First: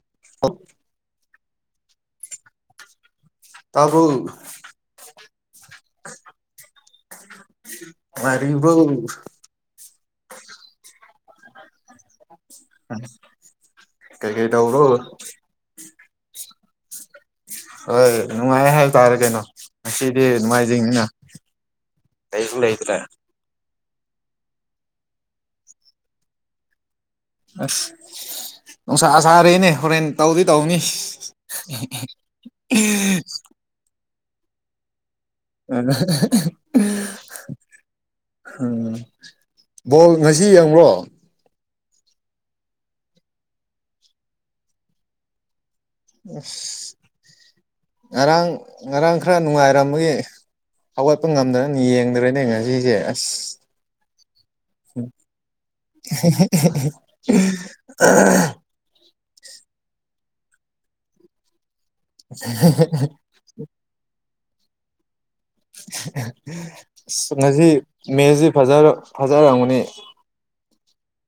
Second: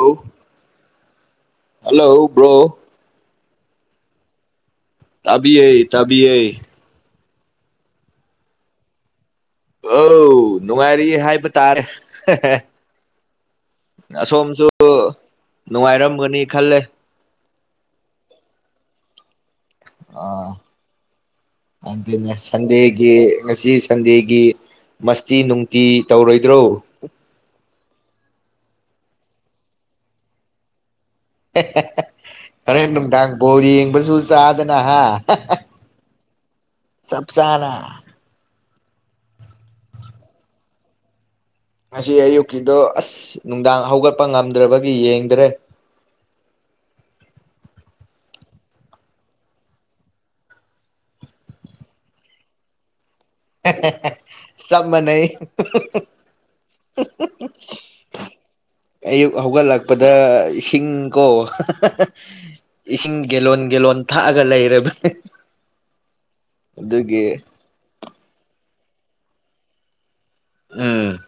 ꯑꯧ hello bro. ꯇꯥꯕꯨ ꯇꯕꯤꯌꯦ ꯇꯕꯤꯌꯦ꯫ ꯅꯨꯡꯉꯥꯏꯔꯤꯕꯧ꯫ ꯑꯧ ꯅꯨꯡꯉꯥꯏꯔꯤ ꯍꯥꯏꯕ ꯇꯥꯔꯦ ꯍꯦ ꯍꯦ꯫ ꯑꯁ ꯑꯁꯣꯝꯁꯨ ꯅꯨꯡꯉꯥꯏꯔꯝꯒꯅꯤ ꯈꯜꯂꯦ꯫ ꯍꯣꯏ ꯅꯨꯡꯉꯥꯏ ꯍꯥꯏꯕ ꯇꯥꯔꯦ ꯀꯩꯅꯣ꯫ ꯑ ꯉꯁꯤꯗꯤ ꯅꯣꯡꯃꯥꯏꯖꯤꯡꯅꯤꯅ ꯑꯗꯨꯅꯦ ꯀꯩꯁꯨ ꯂꯩꯇ꯭ꯔꯦ ꯁꯟꯗꯦꯒꯤ ꯉꯁꯤ ꯁꯟꯗꯦꯒꯤ ꯃꯁꯇꯤ ꯅꯨꯡꯇꯤ ꯇꯧꯔꯣꯏꯗ꯭ꯔꯣ꯫ ꯑꯁ ꯅꯨꯡꯁꯥ ꯁꯥꯥꯔꯦꯅꯦ ꯍꯣꯔꯦꯟ ꯇꯧꯗꯤ ꯇꯧꯅꯤ꯫ ꯍꯦ ꯍꯦ ꯍꯦ ꯍꯣꯔꯦꯟ ꯅꯨꯡꯗꯥꯡ ꯕꯣꯜ ꯌꯦꯡꯕꯁꯨ ꯆꯥꯗꯅ ꯍꯥ ꯍꯥ ꯍꯥ ꯎꯝ ꯆꯞ ꯆꯥꯅ꯫ ꯎꯝ ꯕꯣꯜ ꯉꯁꯤ ꯌꯦꯡꯕ꯭ꯔꯣ꯫ ꯉꯁꯤ ꯑꯌꯨꯛꯀꯤꯗꯣ ꯑꯁ ꯅꯨꯡꯗꯥꯡ ꯍꯧꯒꯠꯄ ꯉꯝꯗ꯭ꯔꯕꯒꯤ ꯌꯦꯡꯗ꯭ꯔꯦ꯫ ꯑꯁ ꯉꯔꯥꯡ ꯉꯔꯥꯡ ꯈꯔ ꯅꯨꯡꯉꯥꯏꯔꯝꯕꯒꯤ꯫ ꯍꯧꯒꯠꯄ ꯉꯝꯗꯅꯅ ꯌꯦꯡꯗ꯭ꯔꯦꯅꯦ ꯉꯁꯤꯁꯦ ꯑꯁ꯫ ꯍꯦ ꯍꯦ ꯍꯦ꯫ ꯆꯞ ꯃꯥꯅꯩ [unintelligible] ꯑꯌꯨꯛ ꯍꯧꯒꯠꯂꯛꯄꯗ ꯏꯁꯤꯡꯀꯣ ꯏꯁꯤꯡ ꯒꯦꯂꯣꯟ ꯒꯦꯂꯣꯟ ꯊꯛꯑꯒ ꯂꯩꯔꯕꯅ ꯑꯁ ꯉꯁꯤ ꯃꯦꯁꯤ ꯐꯖꯔ ꯐꯖꯔꯝꯒꯅꯤ꯫ ꯎꯝ꯫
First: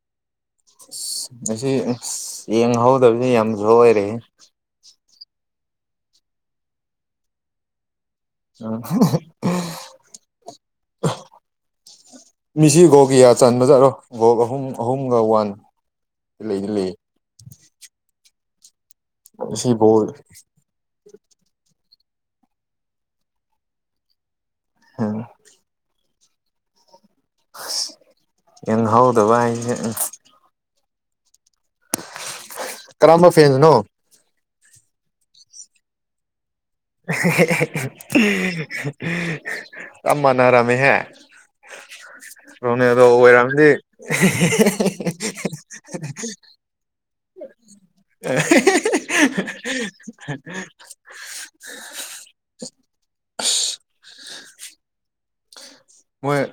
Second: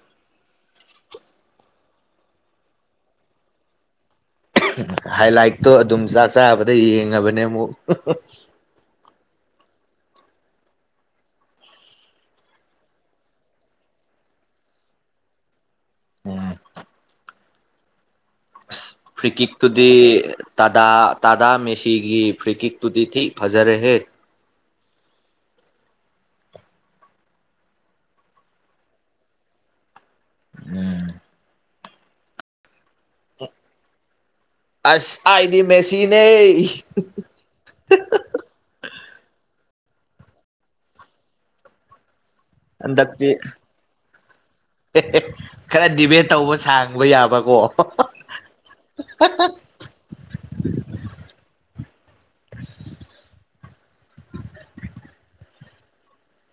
ꯑꯁ ꯉꯁꯤ ꯌꯦꯡꯍꯧꯗꯕꯖꯦ ꯌꯥꯝ ꯁꯣꯢꯔꯦꯍꯦ꯫ ꯍꯥꯏ ꯂꯥꯏꯠꯇꯣ ꯑꯗꯨꯝ ꯆꯥꯛ ꯆꯥꯕꯗ ꯌꯦꯡꯉꯕꯅꯦ ꯑꯃꯨꯛ꯫ ꯑ [unintelligible] ꯃꯤꯁꯤ ꯒꯣꯜ ꯀꯌꯥ ꯆꯟꯕꯖꯥꯠꯔꯣ ꯒꯣꯜ ꯑꯍꯨꯝ ꯑꯍꯨꯝꯒ ꯋꯥꯟ ꯎꯝ ꯂꯩꯗꯤ ꯂꯩꯌꯦ꯫ ꯉꯁꯤ ꯕꯣꯜ ꯐ꯭ꯔꯤꯀꯤꯛꯇꯨꯗꯤ ꯇꯥꯗꯥ ꯇꯥꯗꯥ ꯃꯦꯁꯤꯒꯤ ꯐ꯭ꯔꯤꯀꯤꯛꯇꯨꯗꯤ ꯊꯤ ꯐꯖꯔꯦꯍꯦ꯫ ꯎꯝ ꯑꯁ ꯌꯦꯡꯍꯧꯗꯕ ꯍꯥꯏꯁꯦ ꯎꯝ ꯎꯝ꯫ ꯀꯔꯝꯕ ꯐꯦꯟꯁꯅꯣ꯫ ꯑꯁ ꯑꯥꯏꯗꯤ ꯃꯦꯁꯤꯅꯦ꯫ [unintelligible] [unintelligible] ꯆꯞ ꯃꯥꯅꯔꯝꯃꯦ ꯍꯦ꯫ ꯔꯣꯅꯦꯜꯗꯣ ꯍꯟꯗꯛꯇꯤ ꯑꯣꯏꯔꯝꯅꯤ ꯍꯦ ꯍꯦ ꯍꯦ꯫ [unintelligible] ꯈꯔ ꯗꯤꯕꯦꯠ ꯇꯧꯕ ꯁꯥꯡꯕ ꯌꯥꯕꯀꯣ꯫ [unintelligible] [unintelligible] ꯑꯁ ꯃꯣꯏ꯫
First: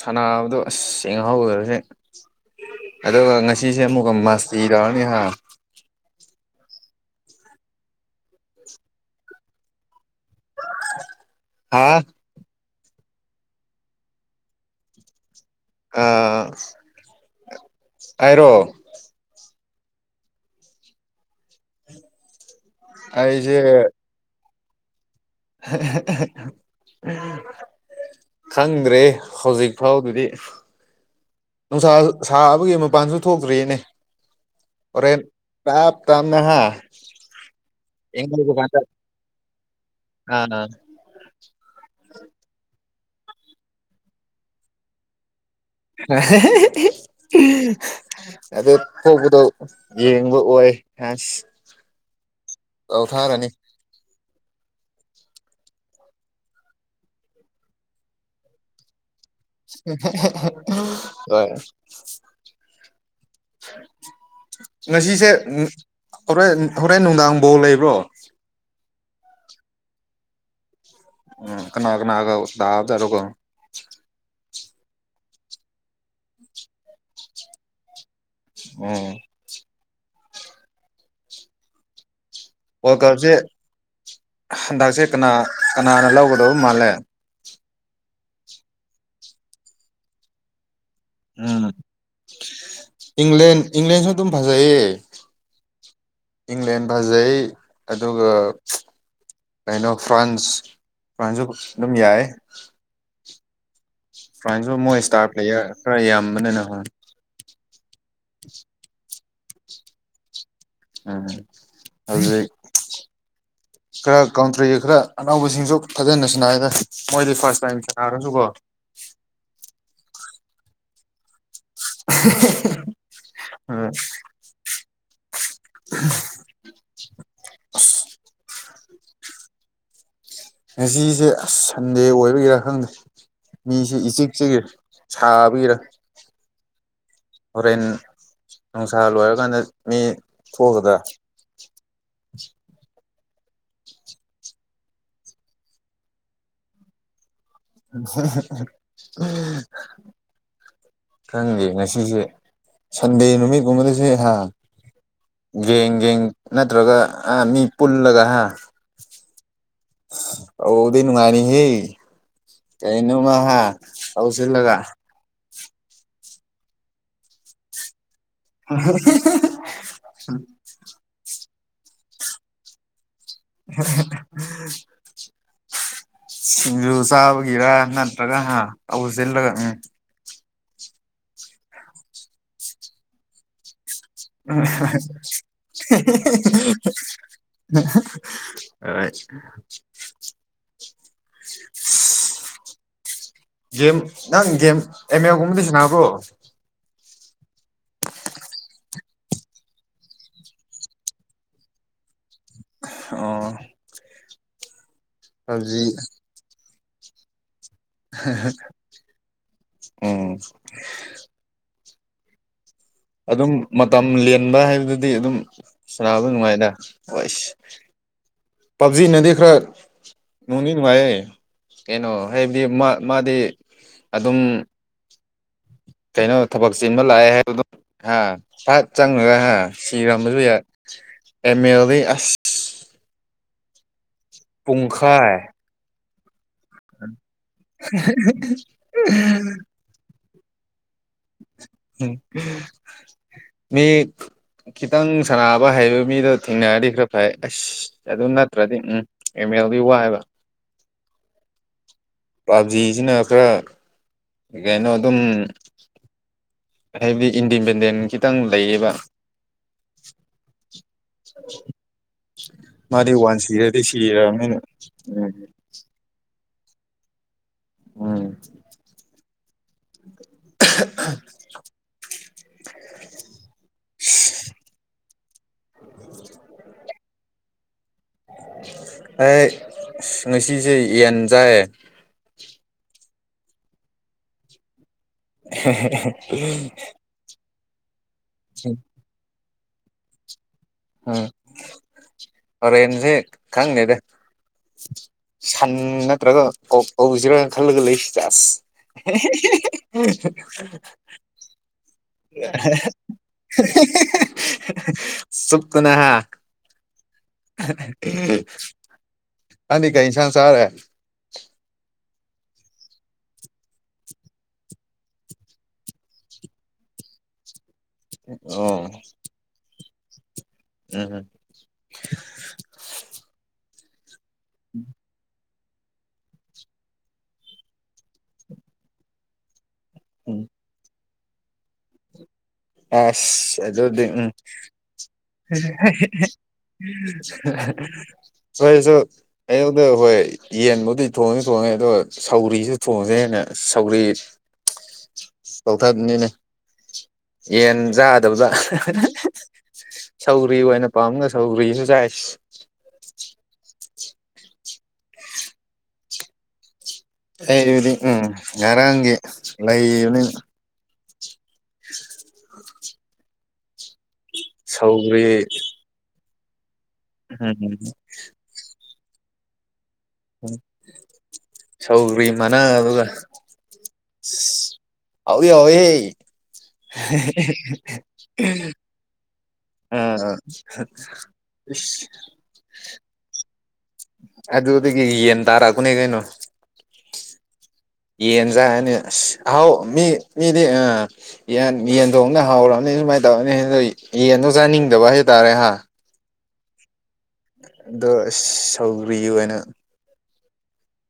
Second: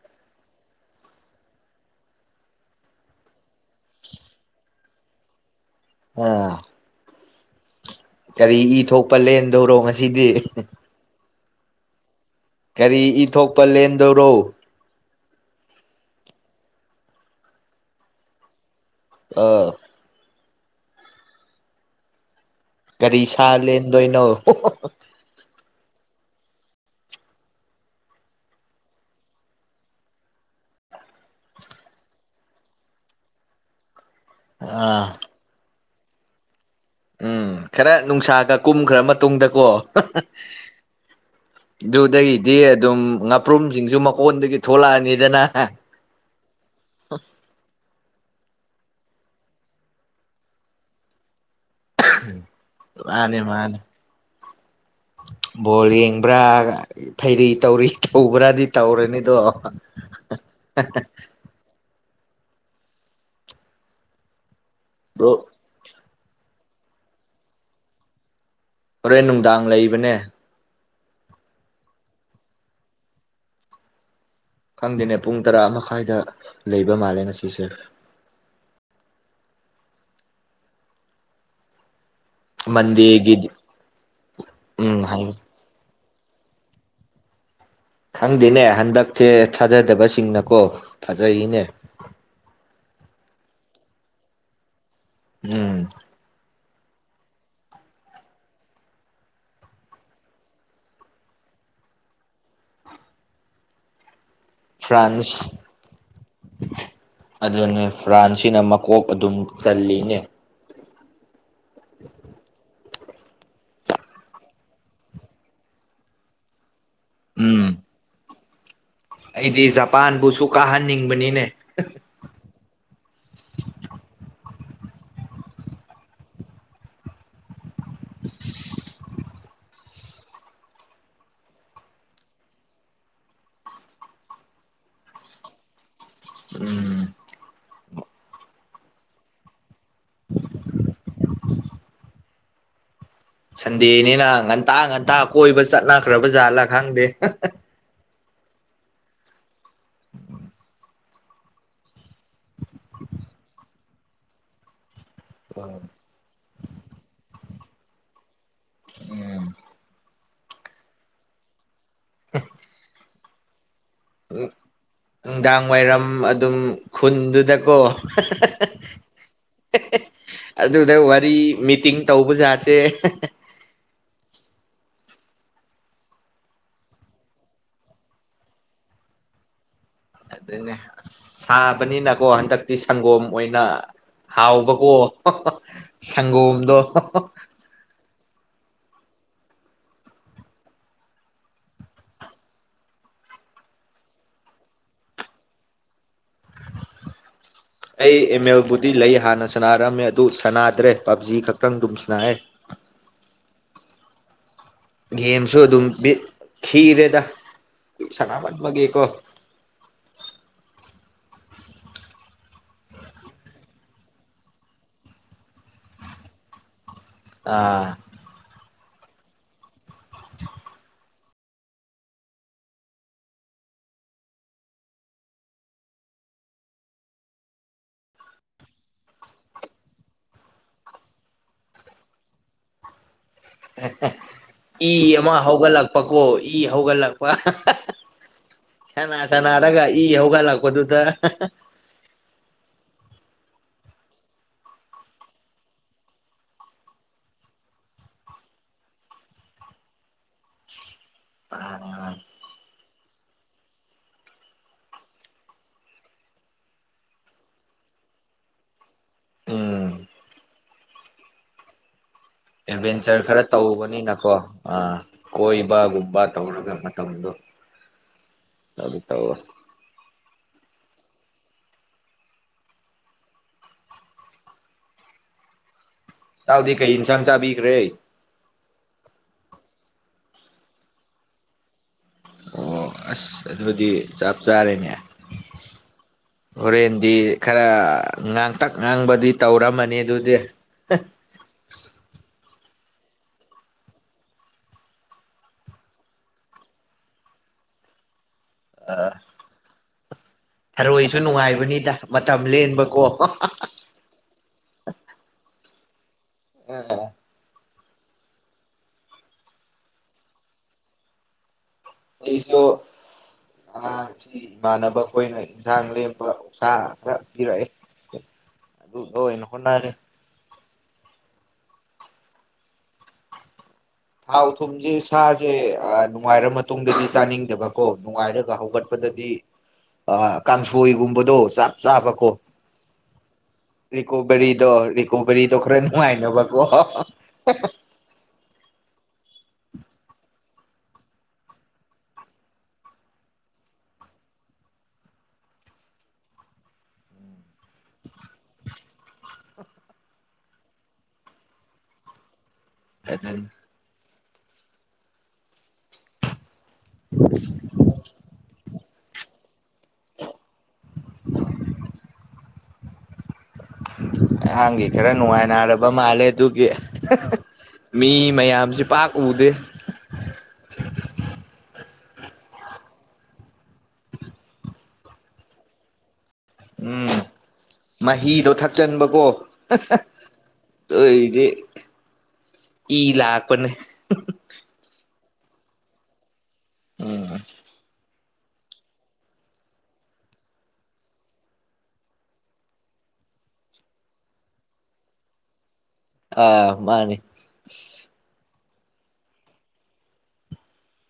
ꯁꯥꯟꯅꯕꯗꯣ ꯑꯁ ꯌ‌ꯦꯡꯍꯧꯗ꯭ꯔꯗꯤ ꯑꯗꯨꯒ ꯉꯁꯤꯁꯦ ꯑꯃꯨꯛꯀ ꯃꯁꯇꯤ ꯇꯧꯔꯅꯤꯍꯥ꯫ ꯑꯥ꯫ ꯀꯔꯤ ꯏ ꯊꯣꯛꯄ ꯂꯦꯟꯗꯧꯔꯣ ꯉꯁꯤꯗꯤ꯫ ꯍꯥ ꯀꯔꯤ ꯏ ꯊꯣꯛꯄ ꯂꯦꯟꯗꯧꯔꯣ ꯑꯥ ꯑꯥꯏꯔꯣ ꯑꯥ ꯀꯔꯤ ꯁꯥ ꯑꯩꯁꯦ ꯂꯦꯟꯗꯣꯏꯅꯣ [unintelligible] ꯈꯪꯗ꯭ꯔꯦ ꯍꯧꯖꯤꯛ ꯐꯥꯎꯗꯨꯗꯤ ꯅꯨꯡꯁꯥ ꯁꯥꯕꯒꯤ ꯃꯄꯥꯟꯁꯨ ꯊꯣꯛꯇ꯭ꯔꯤꯅꯦ ꯑꯥ ꯍꯣꯔꯦꯟ ꯇꯥꯞ ꯇꯥꯟꯅ ꯍꯥ ꯎꯝ ꯈꯔ ꯏꯪꯍꯧꯕ ꯅꯨꯡꯁꯥꯒ ꯀꯥꯟꯗ ꯀꯨꯝꯈ꯭ꯔ ꯃꯇꯨꯡꯗꯀꯣ ꯑꯥ ꯗꯨꯗꯩꯗꯤ ꯑꯗꯨꯝ ꯉꯥꯄ꯭ꯔꯨꯝꯖꯤꯡꯖꯨ ꯃꯀꯣꯟꯗꯒꯤ ꯊꯣꯛꯂꯛꯑꯅꯤꯗꯅ [unintelligible] ꯑꯗꯨ ꯊ‌ꯣꯛꯄꯗ‌ꯣ ꯌꯦꯡꯕ ꯑꯣꯏ ꯍꯁ ꯃꯥꯅꯦ ꯃꯥꯅꯦ ꯕꯣꯜ ꯌꯦꯡꯕ꯭ꯔꯥꯒ ꯐꯩꯔꯤ ꯇꯧꯔꯤ ꯇꯧꯕ꯭ꯔꯥꯗꯤ ꯇꯧꯔꯅꯤꯗꯣ [unintelligible] ꯍꯣꯏ ꯉꯁꯤꯁꯦ ꯕ꯭ꯔꯣ ꯎꯝ ꯍꯣꯔꯦꯟ ꯍꯣꯔꯦꯟ ꯅꯨꯡꯗꯥꯡ ꯕ‌ꯣꯜ ꯂꯩꯕ꯭ꯔꯣ ꯍꯣꯔꯦꯟ ꯅꯨꯡꯗꯥꯡ ꯂꯩꯕꯅꯦ ꯎꯝ ꯀꯅꯥ ꯀꯅꯥꯒ ꯇꯥꯕꯖꯠꯅꯣꯒꯣ ꯈꯪꯗꯦꯅꯦ ꯄꯨꯡ ꯇꯔꯥ ꯃꯈꯥꯏꯗ ꯂꯩꯕ ꯃꯥꯜꯂꯦ ꯉꯁꯤꯁꯦ ꯑꯣ ꯋꯥꯜ ꯀꯞꯖꯦ ꯃꯟꯗꯦꯒꯤꯗꯤ ꯍꯟꯗꯛꯁꯦ ꯎꯝ ꯀꯅꯥ ꯍꯥꯏꯌꯨ ꯀꯅꯥꯅ ꯂꯧꯒꯗꯕ ꯃꯥꯜꯂꯦ ꯈꯪꯗꯦꯅꯦ ꯍꯟꯗꯛꯆ‌ꯦ ꯊꯥꯖꯗꯕ ꯁꯤꯡꯅꯀꯣ ꯐꯖꯩꯅꯦ ꯎꯝ ꯏꯪꯂꯦꯟ ꯏꯪꯂꯦꯟꯁꯨ ꯑꯗꯨꯝ ꯐꯖꯩꯌꯦ ꯎꯝ ꯏꯪꯂꯦꯟ ꯐꯖꯩ ꯑꯗꯨꯒ [unintelligible] ꯀꯩꯅꯣ ꯐ꯭ꯔꯥꯟꯁ ꯐ꯭ꯔꯥꯟꯁꯖꯨ ꯑꯗꯨꯝ ꯌꯥꯏ ꯐ꯭ꯔꯥꯟꯖꯨ ꯃꯣꯏ ꯏꯁꯇꯥꯔ ꯐ꯭ꯔꯥꯟꯁ ꯄ꯭ꯂꯦꯌꯔ ꯈꯔ ꯌꯥꯝꯕꯅꯦꯅ ꯍꯣꯏ ꯑꯗꯨꯅꯦ ꯐ꯭ꯔꯥꯟꯁꯤꯅ ꯃꯀꯣꯛ ꯑꯗꯨꯝ ꯆꯜꯂꯤꯅꯦ ꯑꯥ ꯍꯧꯖꯤꯛ ꯈꯔ ꯀꯥꯎꯟꯇ꯭ꯔꯤꯒ ꯈꯔ ꯑꯅꯧꯕꯁꯤꯡꯁꯨ ꯐꯖꯅ ꯁꯅꯥꯏꯌ‌ꯦꯗ ꯃꯣꯏꯗꯤ ꯐꯥꯔꯁ ꯎꯝ ꯇꯥꯏꯝ ꯁꯥꯅꯔꯁꯨ ꯀꯣ ꯑꯩꯗꯤ ꯖꯄꯥꯟꯕꯨꯁꯨ ꯀꯥꯍꯟꯅꯤꯡꯕꯅꯤꯅꯦ [unintelligible] ꯑ [unintelligible] ꯉꯁꯤꯁꯦ ꯑꯁ ꯁꯟꯗꯦ ꯑꯣꯏꯕꯒꯤꯔꯥ ꯈꯪꯗꯦ ꯃꯤꯁ‌ꯦ ꯏꯆꯤꯛ ꯆꯤꯑꯦ ꯁꯥꯕꯩꯔꯥ ꯎꯝ ꯍꯣꯔꯦꯟ ꯅꯨꯡꯁꯥ ꯂꯣꯏꯔꯀꯥꯟꯗ ꯃꯤ ꯊꯣꯛꯑꯒꯗ꯭ꯔ ꯁꯟꯗꯦꯅꯤꯅ ꯉꯟꯇꯥ ꯉꯟꯇꯥ ꯀꯣꯏꯕ ꯆꯠꯅꯈ꯭ꯔꯕ ꯖꯥꯠꯂꯥ ꯈꯪꯗꯦ ꯍꯝ ꯍꯝ ꯍꯝ ꯈꯪꯗꯦ ꯉꯁꯤꯁꯦ ꯁꯟꯗꯦ ꯅꯨꯃꯤꯠꯀꯨꯝꯕꯗꯁꯦ ꯍꯥ ꯒꯦꯡ ꯒꯦꯡ ꯅꯠꯇ꯭ꯔꯒ ꯑ ꯃꯤ ꯄꯨꯜꯂꯒ ꯍꯥ ꯎꯝ ꯑꯧꯗꯤ ꯅꯨꯡꯉꯥꯏꯅꯤꯍꯦ ꯀꯩꯅꯣꯃ ꯍ ꯂꯧꯁꯤꯜꯂꯒ ꯅꯨꯡꯗꯥꯡ ꯋꯥꯏꯔꯝ ꯑꯗꯨꯝ ꯈꯨꯟꯗꯨꯗꯀꯣ [unintelligible] ꯑꯗꯨꯗ ꯋꯥꯔꯤ ꯃꯤꯇꯤꯡ ꯇꯧꯕꯖꯥꯠꯁꯦ ꯑꯝꯍꯝ [unintelligible] ꯌꯗꯨ ꯆꯕꯒꯔ ꯅꯠꯇ꯭ꯔꯒ ꯑꯁꯜꯒ ꯎꯝ ꯑꯗꯨꯅꯦ ꯑꯁ ꯁꯥꯕꯅꯤꯅꯀꯣ ꯍꯟꯗꯛꯇꯤ ꯁꯪꯒꯣꯝ ꯑꯣꯏꯅ ꯍꯥꯎꯕꯀꯣ ꯁꯪꯒꯣꯝꯗꯣ [unintelligible] [unintelligible] ꯒꯦꯝ ꯅꯪ ꯒꯦꯝ ꯑꯦꯝ ꯑꯦꯒꯨꯝꯕꯗꯤ ꯁꯅꯕ꯭ꯔꯣ ꯑꯩ ꯑꯦꯃꯦꯜꯕꯨꯗꯤ ꯂꯩ ꯍꯥꯟꯅ ꯁꯥꯟꯅꯔꯛꯑꯝꯃꯦ ꯑꯗꯨ ꯁꯥꯟꯅꯗ꯭ꯔꯦ ꯄꯞꯖꯤ ꯈꯛꯇꯪ ꯑꯗꯨꯝ ꯁꯅꯑꯦ ꯑꯣ ꯒꯦꯝꯁꯨ ꯄꯞꯖꯤ ꯑꯗꯨꯝ ꯈꯤꯔꯦꯗ ꯁꯥꯟꯅꯃꯟꯕꯒꯤꯀꯣ ꯎꯝ ꯑꯗꯨꯝ ꯃꯇꯝ ꯂꯦꯟꯕ ꯍꯥꯏꯕꯗꯨꯗꯤ ꯑꯗꯨꯝ ꯁꯥꯕ ꯅꯨꯡꯉꯥꯏꯅ ꯍꯁ ꯑꯥ ꯄꯞꯖꯤꯅꯗꯤ ꯈꯔ ꯅꯨꯡꯅꯤ ꯅꯨꯡꯉꯥꯏꯌꯦ ꯀꯩꯅꯣ ꯍꯥꯏꯕꯗꯤ ꯃꯥꯗꯤ ꯑꯗꯨꯝ ꯀꯩꯅꯣ ꯊꯕꯛ ꯆꯤꯟꯕ ꯂꯥꯛꯑꯦ ꯍꯥꯏꯕꯗꯨꯣ ꯍꯥ ꯐꯠ ꯆꯪꯉꯒ ꯍꯥ ꯁꯤꯔꯝꯝꯕꯁꯨ ꯌꯥꯏ ꯑꯦꯝ ꯑꯦꯜꯗ ꯑꯁ ꯏ ꯑꯃ ꯄꯨꯡꯈꯥꯏ ꯍꯧꯒꯠꯂꯛꯄꯀꯣ ꯏ ꯍꯧꯒꯠꯂꯛꯄ ꯁꯅꯥ ꯁꯅꯥꯔꯒ ꯏ ꯍꯧꯒꯠꯂꯛꯄ ꯀꯗꯨ ꯗ ꯝ ꯃꯤ ꯈꯤꯇꯪ ꯁꯅꯕ ꯍꯩꯕ ꯃꯤꯗꯣ ꯊꯦꯡꯅꯔꯗꯤ ꯈꯔ ꯐꯔꯦ ꯑꯁ ꯑꯗꯨ ꯅꯠꯇ꯭ꯔꯗꯤ ꯎꯝ ꯑꯦꯃꯦꯗꯤ ꯏ ꯋꯥ ꯍꯥꯏꯕ ꯃꯅꯤ ꯃꯅꯤ ꯄꯥꯞꯖꯤꯁꯤꯅ ꯈꯔ ꯀꯩꯅꯣ ꯑꯗꯨꯝ ꯍꯥꯏꯕꯗꯤ ꯏꯟꯗꯤꯄꯦꯟꯗꯦꯟ ꯈꯤꯇꯪ ꯂꯩꯌꯦꯕ ꯎꯝ [unintelligible] ꯃꯥꯗꯤ ꯑꯦꯗꯚꯦꯟꯆꯔ ꯋꯥꯟ ꯈꯔ ꯁꯤꯔꯗꯤ ꯁꯤꯔꯅꯤꯅ ꯎꯝ ꯕ ꯒꯕ ꯇꯧꯔꯒ ꯃ ꯇꯪꯗꯨ ꯎꯝ ꯑꯗꯨ ꯇꯧꯕ ꯇꯥꯎꯗꯤ ꯀꯩ ꯏꯟꯁꯥꯡ ꯆꯥꯕꯤꯈ꯭ꯔꯦ ꯑꯩ ꯉꯁꯤꯁꯦ ꯌꯦꯟ ꯆꯥꯏꯌꯦ ꯑꯣ ꯑꯁ ꯑꯗꯨꯗꯤ ꯆꯞ ꯆꯥꯔꯦꯅꯦ ꯍꯣꯔꯦꯟꯗꯤ ꯈꯔ ꯉꯥꯡꯇꯛ ꯉꯥꯡꯕꯗꯤ ꯇꯧꯔꯝꯃꯅꯤ ꯑꯗꯨꯗꯤ ꯎꯝ ꯑꯣꯔꯦꯟꯟꯁꯤꯦ ꯈꯪꯅꯦꯗ ꯁꯟ ꯅꯠꯇ꯭ꯔꯒ ꯀꯧꯁꯤꯔꯅ ꯈꯜꯂꯒ ꯂꯩꯁꯤ ꯆ ꯑꯁ [unintelligible] ꯁꯅꯅꯨꯡꯉꯥꯏꯕꯅꯤꯗ ꯆꯨꯞꯇꯅ ꯍꯥ ꯑꯣ ꯅꯥꯡꯗꯤ ꯀꯩ ꯑꯦꯟꯁꯥꯡ ꯑꯩꯁꯨ ꯑꯉꯥꯡꯁꯤ ꯏꯃꯥꯟꯅꯕ ꯑꯩꯈꯣꯏꯅ ꯏꯟꯁꯥꯡ ꯂꯦꯝꯕ ꯎꯁꯥ ꯈꯔ ꯄꯤꯔꯛꯑꯦ ꯑꯣ ꯑꯗꯨꯗꯣ ꯑꯣꯏꯅ ꯍꯣꯠꯅꯔꯦ ꯎꯝ ꯎꯝ ꯍꯥꯎ ꯊꯨꯝꯖꯦ ꯁ ꯁꯦ ꯅꯨꯡꯉꯥꯏꯔ ꯃꯇꯨꯡꯗꯗꯤ ꯆꯥꯅꯤꯡꯗꯕ ꯀꯣ ꯅꯨꯡꯉꯥꯏꯔꯒ ꯍꯧꯒꯠꯄꯗꯗꯤ ꯎꯝ ꯀꯥꯡꯁꯣꯏꯒꯨꯝꯕꯗꯣ ꯆꯥꯛ ꯆꯥꯕꯀꯣ ꯑꯁ ꯑꯗꯨꯗꯤ ꯎꯝ ꯔꯤꯀꯣꯕꯔꯤꯗꯣ ꯔꯤꯀꯣꯕꯔꯤꯗꯣ ꯈꯔ ꯅꯨꯡꯉꯥꯏꯅꯕꯀꯣ ꯍꯣꯏꯁꯨ ꯑꯗ ꯍꯣꯏ ꯌꯦꯟꯕꯨꯗꯤ ꯊꯣꯡꯉꯤ ꯊꯣꯡꯉꯦ ꯑꯗꯣ ꯁꯧꯔꯤꯁꯨ ꯊꯣꯡꯁꯦꯦꯟꯅ ꯁꯧꯔꯤ [unintelligible] ꯂꯧꯊꯕꯅꯤꯅꯦ ꯌꯦꯟ ꯌꯥꯥꯗꯕꯖꯥ ꯁꯧꯒ꯭ꯔꯤ ꯑꯣꯏꯅ ꯄꯥꯝꯅ ꯁꯧꯒ꯭ꯔꯤꯁꯨ ꯆꯥꯏ ꯎꯝ ꯎ ꯑꯩꯕꯨꯗꯤ ꯎꯝ ꯉꯔꯥꯡꯒꯤ ꯂꯩꯕꯅꯤ [unintelligible] ꯑꯩꯍꯥꯡꯒꯤ ꯈꯔ ꯁꯧꯒ꯭ꯔꯤ ꯅꯨꯡꯉꯥꯏꯅꯔꯕ ꯃꯥꯜꯂꯦ ꯑꯗꯨꯒꯤ ꯎꯝ ꯃꯤ ꯃꯌꯥꯝꯁꯤ ꯄꯥꯛ ꯎꯗꯦ ꯎꯝ ꯁꯧꯒ꯭ꯔꯤ ꯃꯅꯥ ꯑꯗꯨꯒ ꯍꯧꯋꯤ ꯍꯧꯋꯤꯍꯦ ꯎꯝ ꯃꯍꯤꯗꯣ ꯊꯛꯆꯟꯕꯀꯣ ꯑꯥ ꯑꯗꯨꯏꯗꯤ [unintelligible] ꯏ ꯂꯥꯛꯄꯅꯦ ꯑ ꯑꯗꯨ ꯊ ꯌꯦꯟ ꯇꯔꯥ ꯀꯨꯅꯦ ꯀꯩꯅꯣ ꯎꯝ ꯌꯦꯟꯖꯅꯤ ꯍꯥꯎ ꯃꯤ ꯃꯤꯗꯤ ꯑ ꯌꯦꯟ ꯌꯦꯟꯊꯣꯡꯅ ꯍꯥꯎꯔꯅꯤ ꯁꯨꯃꯥꯏꯅ ꯇꯧꯔꯅꯤ ꯌꯦꯟꯗꯣ ꯆꯥꯅꯤꯡꯗꯕ ꯍꯥꯏꯇꯥꯔꯦ ꯍꯥ ꯑꯥ ꯃꯥꯅꯤ ꯑꯗꯣ ꯁꯧꯒ꯭ꯌꯨ ꯍꯥꯏꯅ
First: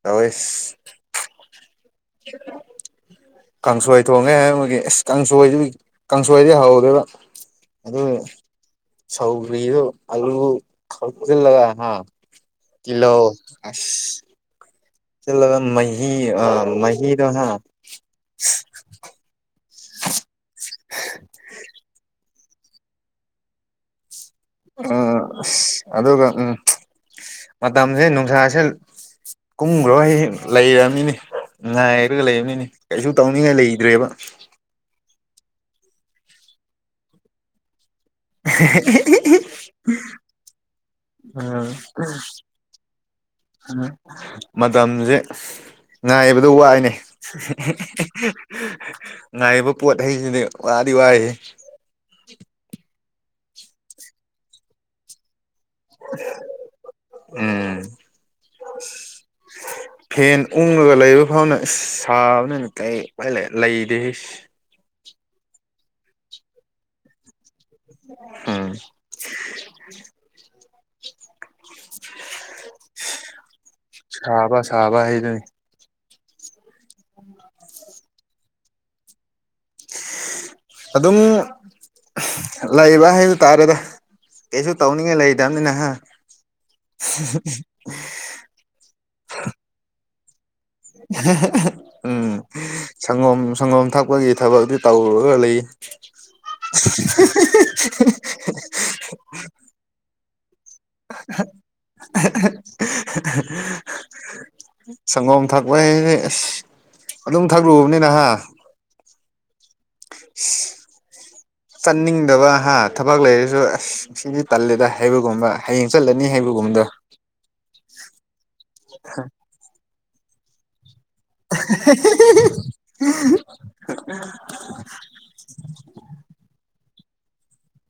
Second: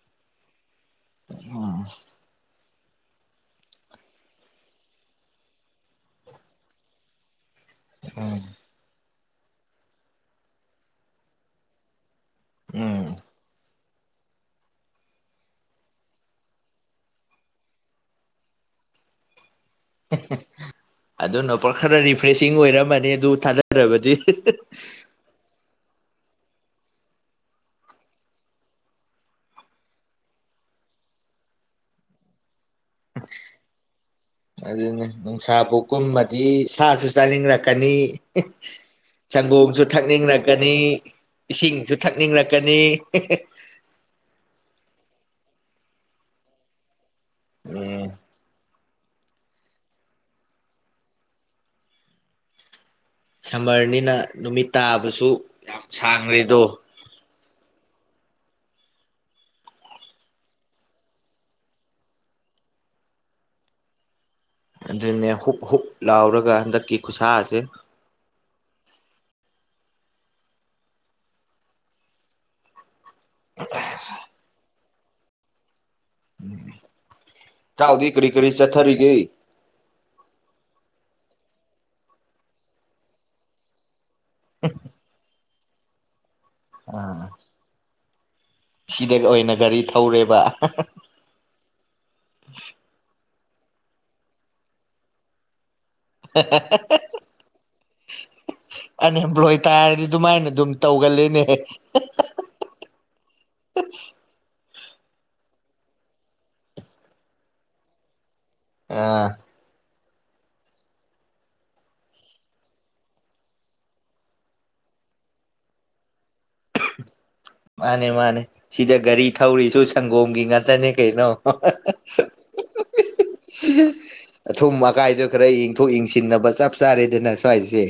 ꯇꯋꯦ ꯎ ꯁꯣ ꯀꯥꯡꯁꯣꯏ ꯊꯣꯡꯉꯦ ꯍꯥꯏꯕꯒꯤ ꯑꯦꯁ ꯀꯥꯡꯁꯣꯏꯗꯨ ꯀꯥꯡꯁꯣꯏꯗꯤ ꯍꯧꯗꯣꯏꯕ ꯑꯗꯨ ꯁꯧꯔꯤ ꯑꯜꯂꯒ ꯍꯥ ꯎꯝ ꯇꯤꯂꯧ ꯆꯂ ꯃꯍꯤ ꯑ ꯃꯍꯤꯗ ꯑꯃ ꯑꯗꯨ ꯅ ꯄꯔ ꯈꯔ ꯔꯤꯐ꯭ꯔꯦꯁꯤꯡ ꯑꯣꯏꯔꯝꯃꯅꯤ ꯑꯗꯨ ꯊꯥꯗꯔꯕꯗꯤ ꯎꯝ ꯑꯗꯨꯒ ꯎꯝ ꯃꯇꯝꯁꯦ ꯅꯨꯡꯁꯥꯁꯦ ꯀꯨꯝꯈ꯭ꯔꯣ ꯑꯩ ꯂꯩꯅꯤꯅꯦ ꯉꯥꯏꯔꯒ ꯂꯩꯔꯕꯝꯅꯤꯅꯦ ꯀꯩꯁꯨ ꯇꯧꯅꯤꯡꯉꯥꯏ ꯂꯩꯇ꯭ꯔꯦꯕ ꯑꯗꯨꯅꯤ ꯅꯨꯡꯁꯥꯕꯨ ꯀꯨꯝꯃꯗꯤ ꯁꯥꯁꯨ ꯆꯥꯅꯤꯡꯂꯛꯀꯅꯤ ꯁꯪꯒꯣꯝꯁꯨ ꯊꯛꯅꯤꯡꯔꯛꯀꯅꯤ ꯎꯝ ꯏꯁꯤꯡꯁꯨ ꯊꯛꯅꯤꯡꯂꯛꯀꯅꯤ ꯎꯝ ꯃꯇꯝꯁꯦ ꯉꯥꯏꯕꯗ ꯋꯥꯏꯅꯦ ꯎꯝ ꯉꯥꯏꯕ ꯄꯣꯠ ꯍꯩꯁꯤꯗꯤ ꯋꯥꯗꯤ ꯋꯥꯏ ꯁꯝꯃꯔꯅꯤꯅ ꯅꯨꯃꯤꯠ ꯇꯥꯕꯁꯨ ꯌꯥꯝ ꯁꯥꯡꯔꯤꯗꯣ ꯎꯝ [inaudible] ꯐꯦꯟ ꯎꯪꯉꯒ ꯂꯩꯕ ꯐꯥꯎꯅ ꯁꯥꯕꯅ ꯀ ꯂꯩꯗꯦ ꯑꯗꯨꯅꯦ ꯍꯨꯛ ꯍꯨꯛ ꯂꯥꯎꯔꯒ ꯍꯟꯗꯛꯀꯤ ꯈꯨꯠꯁꯥꯁꯦ ꯎꯝ ꯁꯥꯥꯕ ꯁꯥꯕ ꯍꯥꯏꯗꯨꯅꯤ ꯎꯝ ꯊꯥꯎꯗꯤ ꯀꯔꯤ ꯀꯔꯤ ꯆꯠꯊꯔꯤꯒꯦ ꯑꯗꯨꯝ ꯂꯩꯕ ꯍꯥꯏꯕ ꯇꯥꯔꯦꯗ ꯀꯩꯁꯨ ꯇꯧꯅꯤꯡꯉꯥꯏ ꯂꯩꯗꯅꯤꯅꯍ ꯁꯤꯗꯒꯤ ꯑꯣꯏꯅ ꯒꯥꯔꯤ ꯊꯧꯔꯦꯕ ꯎꯝ ꯁꯪꯒꯣꯝ ꯁꯪꯒꯣꯝ ꯊꯛꯄꯒꯤ ꯊꯕꯛꯇꯤ ꯇꯧꯔꯒ ꯂꯩ [unintelligible] ꯑꯟꯑꯦꯝꯄ꯭ꯂꯣꯏ ꯇꯥꯔꯗꯤ ꯑꯗꯨꯃꯥꯏꯅ ꯑꯗꯨꯝ ꯇꯧꯒꯜꯂꯤꯅꯦ ꯁꯪꯒꯣꯝ ꯊꯛꯄꯩ ꯑꯁ ꯑꯗꯨꯝ ꯊꯛꯂꯨꯕꯅꯤ ꯅꯍꯥ ꯑꯥ [unintelligible] ꯆꯠꯅꯤꯡꯗꯕ ꯍꯥ ꯊꯕꯛ ꯂꯩꯔꯁꯨ ꯑꯁ ꯁꯤꯗꯤ ꯇꯜꯂꯦꯗ ꯍꯥꯏꯕꯒꯨꯝꯕ ꯍꯌꯦꯡ ꯆꯠꯂꯅꯤ ꯍꯥꯏꯕꯒꯨꯝꯕꯗꯣ ꯃꯥꯅꯦ ꯃꯥꯅꯦ ꯁꯤꯗ ꯒꯥꯔꯤ ꯊꯧꯔꯤꯁꯨ ꯁꯪꯒꯣꯝꯒꯤ ꯉꯥꯛꯇꯅꯦ ꯀꯩꯅꯣ ꯑꯣ ꯑꯊꯨꯝ ꯑꯀꯥꯏꯗ ꯈꯔ ꯌꯦꯡꯊꯣꯛ ꯌꯦꯡꯁꯤꯟꯅꯕ ꯆꯞ ꯆꯥꯔꯦꯗꯅ ꯁ꯭ꯋꯥꯏꯁꯦ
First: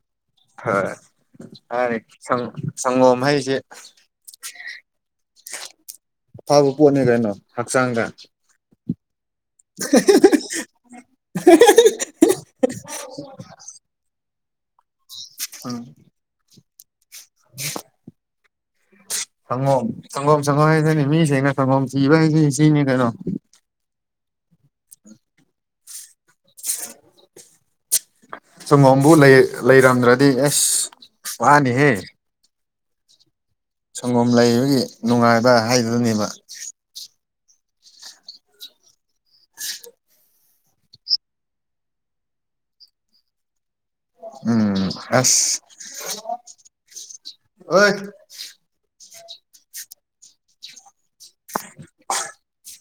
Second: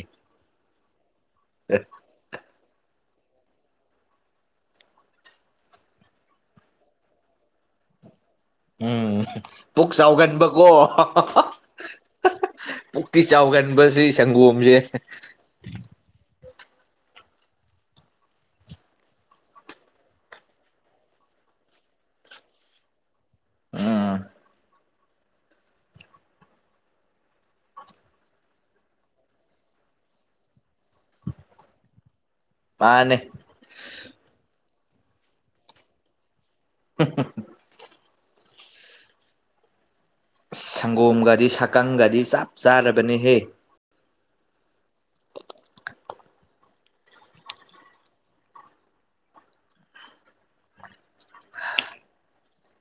ꯍꯣꯏ ꯃꯅꯦ ꯁꯪꯒꯣꯝ ꯍꯥꯏꯁꯦ [inaudible] ꯐꯕ ꯄꯣꯠꯅꯦ ꯀꯩꯅꯣ ꯍꯛꯆꯥꯡꯗ ꯎꯝ ꯄꯨꯛ ꯆꯥꯎꯒꯟꯕꯀꯣ ꯄꯨꯇꯤ ꯆꯥꯎꯒꯟꯕꯁꯤ ꯁꯪꯒꯣꯝꯁꯦ ꯎꯝ [inaudible] ꯁꯪꯒꯣꯝ ꯁꯪꯒꯣꯝ ꯁꯪꯒꯣꯝ ꯍꯥꯏꯁꯤꯅꯤ ꯃꯤꯁꯤꯡꯅ ꯁꯪꯒꯣꯝ ꯊꯤꯕ ꯍꯥꯏꯁꯤ ꯁꯤꯅꯤ ꯀꯩꯅꯣ ꯎꯝ [inaudible] ꯁꯪꯒꯣꯝꯕꯨ ꯂꯩꯔꯝꯗ꯭ꯔꯗꯤ ꯑꯦꯁ ꯋꯥꯅꯤꯍꯦ ꯃꯅꯦ ꯁꯪꯒꯣꯝ ꯂꯩꯕꯒꯤ ꯅꯨꯡꯉꯥꯏꯕ ꯍꯥꯏꯗꯨꯅꯅꯦꯕ [unintelligible] ꯁꯪꯒꯣꯝꯒꯗꯤ ꯁꯛꯀꯪꯒꯗꯤ ꯆꯞ ꯆꯥꯔꯕꯅꯤꯍꯦ ꯎꯝ ꯑꯁ ꯑꯣꯏ [unintelligible]